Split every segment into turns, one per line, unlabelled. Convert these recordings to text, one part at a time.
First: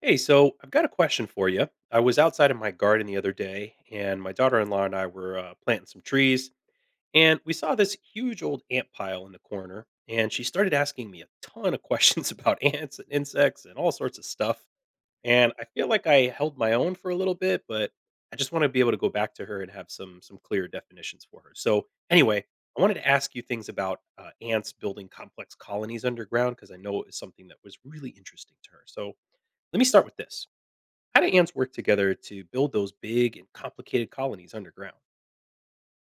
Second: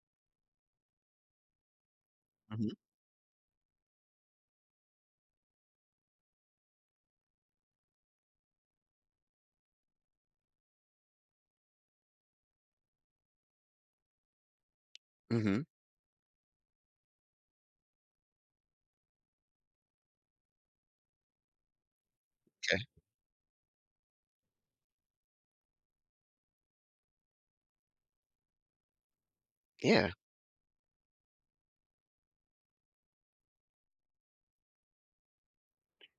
Hey, so I've got a question for you. I was outside in my
Mhm.
garden the other day, and my daughter in law and I were planting some trees, and we saw this huge old ant pile in the corner. And she started asking me a ton of questions about ants and insects and all sorts of stuff. And
Mhm.
I feel like I held my own for a little bit, but I just want to be able to go back to her and have some clear definitions for her. So anyway, I wanted to ask you things about ants building complex colonies underground because I know it was something that was really interesting to her. So let me start
Yeah.
with this. How do ants work together to build those big and complicated colonies underground? I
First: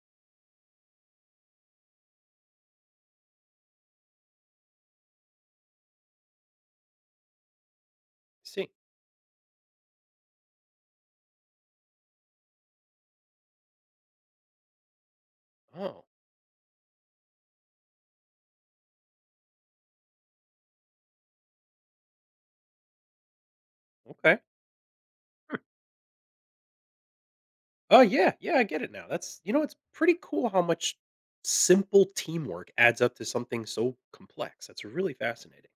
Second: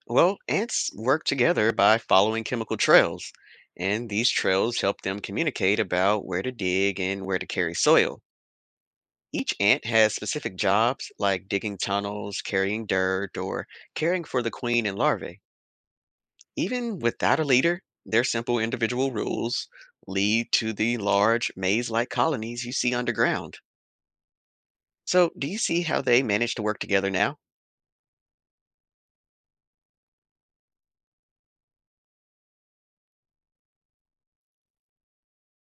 Well, ants work together by following chemical trails, and these trails help them communicate about where to dig and where to carry soil.
see.
Each ant has specific jobs like digging tunnels, carrying dirt, or caring for the queen and larvae.
Oh,
Even without a leader, their simple individual rules lead to the large maze-like colonies you see underground.
okay.
So, do you
Hmm.
see how they manage to work together now?
Oh, yeah. Yeah, I get it now. It's pretty cool how much simple teamwork adds up to something so complex. That's really fascinating.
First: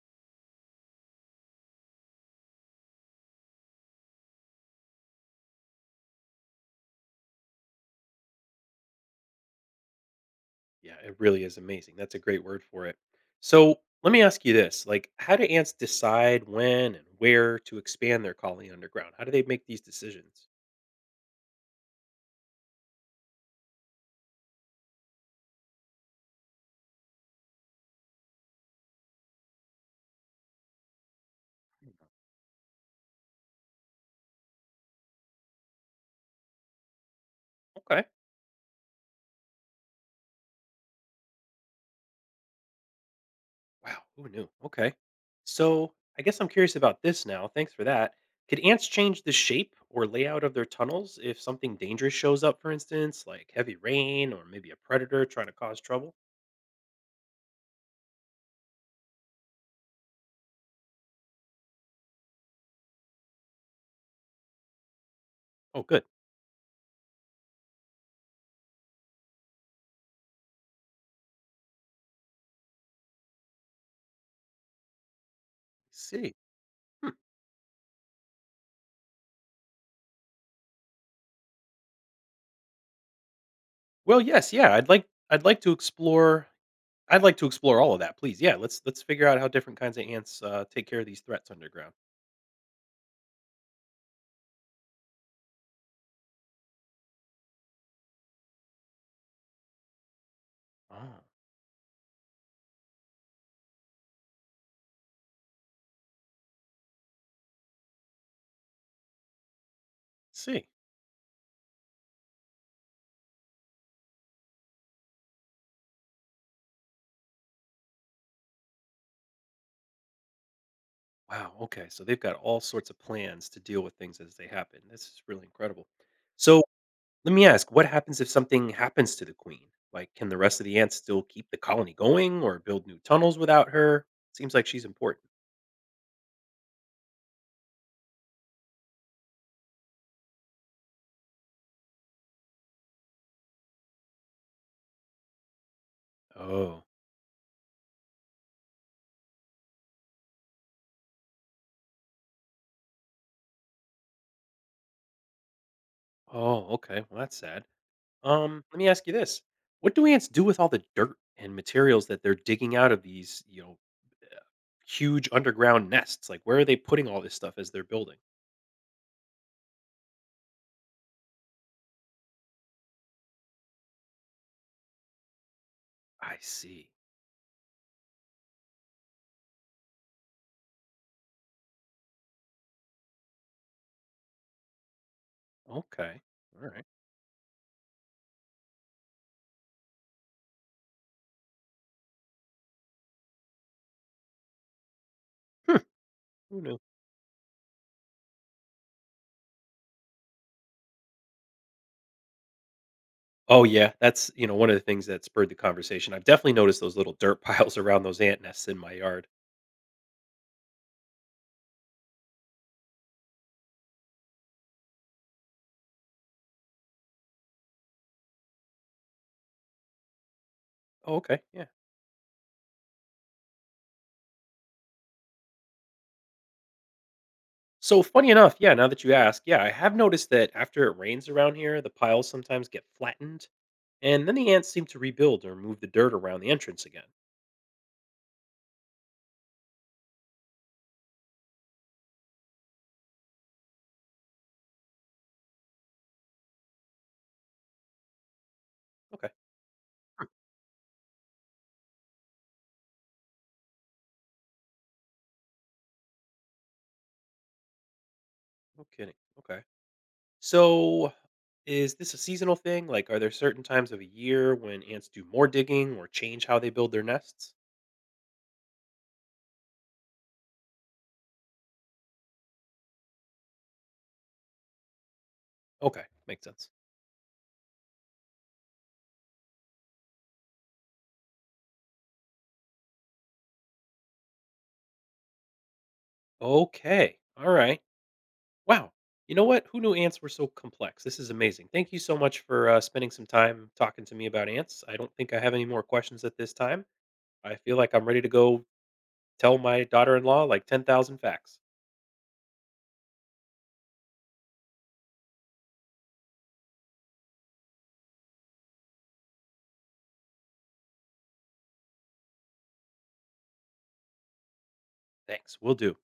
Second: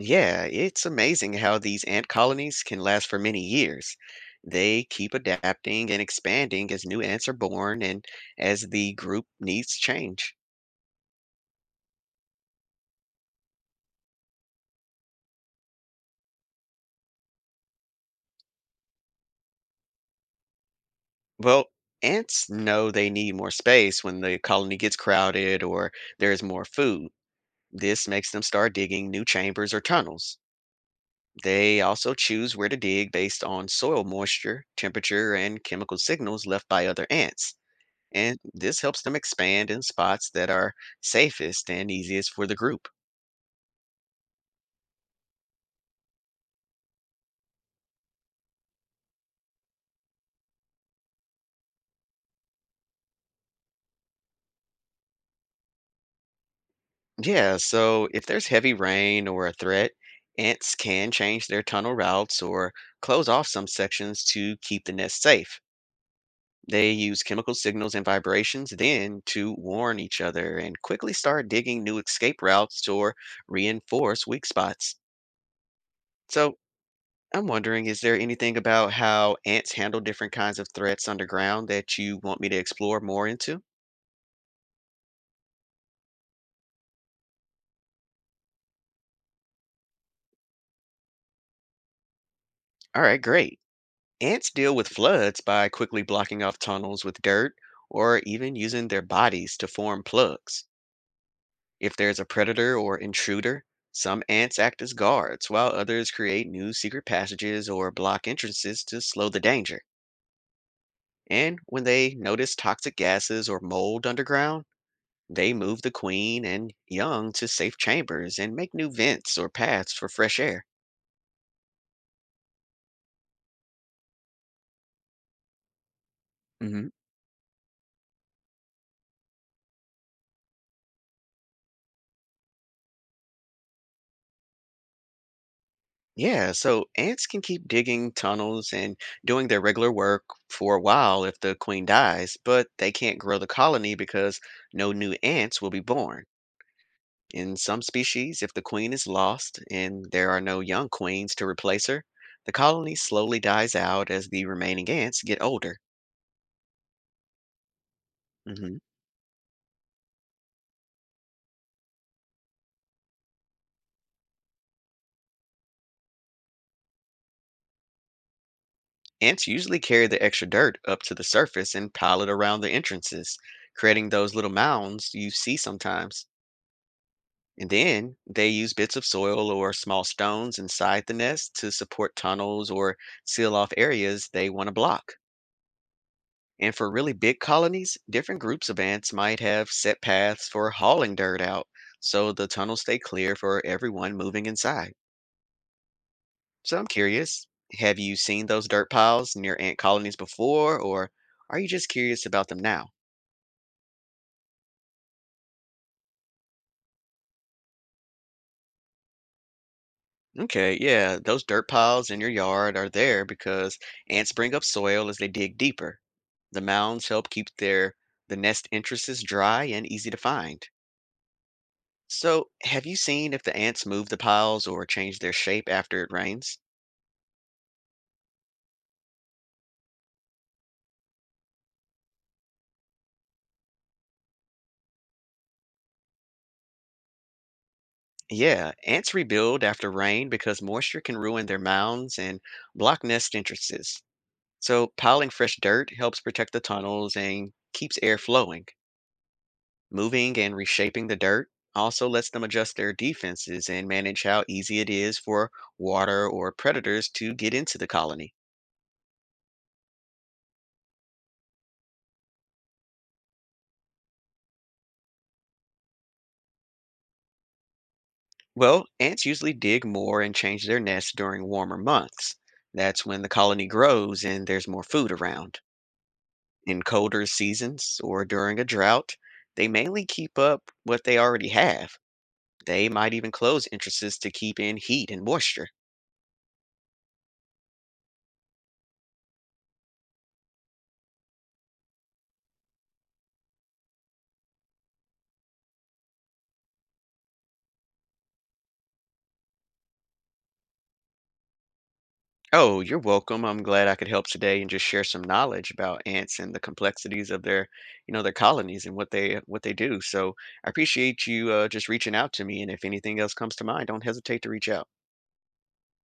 Yeah, it's amazing how these ant colonies can last for many years. They keep adapting and expanding as new ants are born and as the group needs change.
Yeah, it really is amazing. That's a great word for it. So, let me ask you this, like, how do ants decide when and where to expand their colony underground? How do they make these decisions?
Well, ants know they need more space when the colony gets crowded or there's more food. This makes them start digging new chambers or tunnels. They also choose where to dig based on soil moisture, temperature, and chemical signals left by other ants,
Okay.
and this helps them expand in spots that are safest and easiest for the group.
Wow, who knew? Okay. So I guess I'm curious about this now. Thanks for that. Could ants change the shape or layout of their tunnels if something dangerous shows up, for instance, like heavy rain or maybe a predator trying to cause trouble?
Yeah, so if there's heavy rain or a threat, ants can change their tunnel routes or close off some sections to keep the nest safe.
Oh, good.
They use chemical signals and vibrations then to warn each other and quickly start digging new escape routes or reinforce weak spots.
See.
So
Hmm.
I'm wondering, is there anything about how ants handle different kinds of threats underground that you want me to explore more into?
Well, yes, yeah. I'd like to explore all of that, please. Yeah, let's figure out how different kinds of ants take care of these threats underground.
All right, great. Ants deal with floods by quickly blocking off tunnels with dirt or even using their bodies to form plugs.
Oh,
If there's a predator or intruder, some ants act as guards, while others create new secret passages or block entrances to slow the danger.
see.
And when they notice toxic gases or mold underground, they move the queen and young to safe chambers and make new vents or paths for fresh air.
Wow. Okay. So they've got all sorts of plans to deal with things as they happen. This is really incredible. So, let me ask, what happens if something happens to the queen? Like, can the rest of the ants still keep the colony going or build new tunnels without her? Seems like she's important.
Yeah, so ants can keep digging tunnels and doing their regular work for a while if the queen dies, but they can't grow the colony because no new ants will be born.
Oh,
In some species, if the queen is lost and there are no young queens to replace her, the colony slowly dies out as the remaining ants get older.
oh, okay. Well, that's sad.
Hmm.
Let me ask you this: what do ants do with all the dirt and materials that they're digging out of these, uh, huge underground nests? Like, where are they putting all this stuff as they're building?
Ants usually carry the extra dirt up to the surface and pile it around the entrances, creating those little mounds you see sometimes.
I see.
And then they use bits of soil or small stones inside the nest to support tunnels or seal off areas they want to block.
Okay. All
And
right.
for really big colonies, different groups of ants might have set paths for hauling dirt out, so the tunnels stay clear for everyone moving inside.
Hmm. Who
So
knew?
I'm curious, have you seen those dirt piles near ant colonies before, or are you just curious about them now?
Oh, yeah. One of the things that spurred the conversation. I've definitely noticed those little dirt piles around those ant nests in my yard.
Okay, yeah, those dirt piles in your yard are there because ants bring up soil as they dig deeper. The mounds help keep the nest entrances dry and easy to find.
Oh, okay. Yeah.
So, have you seen if the ants move the piles or change their shape after it rains?
So, funny enough, yeah, now that you ask, yeah, I have noticed that after it rains around here, the piles sometimes get flattened and then the ants seem to rebuild or move the dirt around the entrance again.
Yeah, ants rebuild after rain because moisture can ruin their mounds and block nest entrances. So, piling fresh dirt helps protect the tunnels and keeps air flowing.
Okay.
Moving and reshaping the dirt also lets them adjust their defenses and manage how easy it is for water or predators to get into the colony.
No kidding. Okay. So, is this a seasonal thing? Like, are there certain times of a year when ants do more digging or change how they build their nests?
Well, ants usually dig more and change their nests during warmer months. That's when the colony grows and there's more food around.
Okay. Makes sense.
In colder seasons or during a drought, they mainly keep up what they already have. They might even close entrances to keep in heat and moisture.
Okay. All right. Wow. You know what? Who knew ants were so complex? This is amazing. Thank you so much for spending some time talking to me about ants. I don't think I have any more questions at this time. I feel like I'm ready to go tell my daughter in law like 10,000 facts.
Oh, you're welcome. I'm glad I could help today and just share some knowledge about ants and the complexities of their colonies and what they do. So I appreciate you just reaching out to me. And if anything else comes to mind, don't hesitate to reach out.
Thanks. We'll do.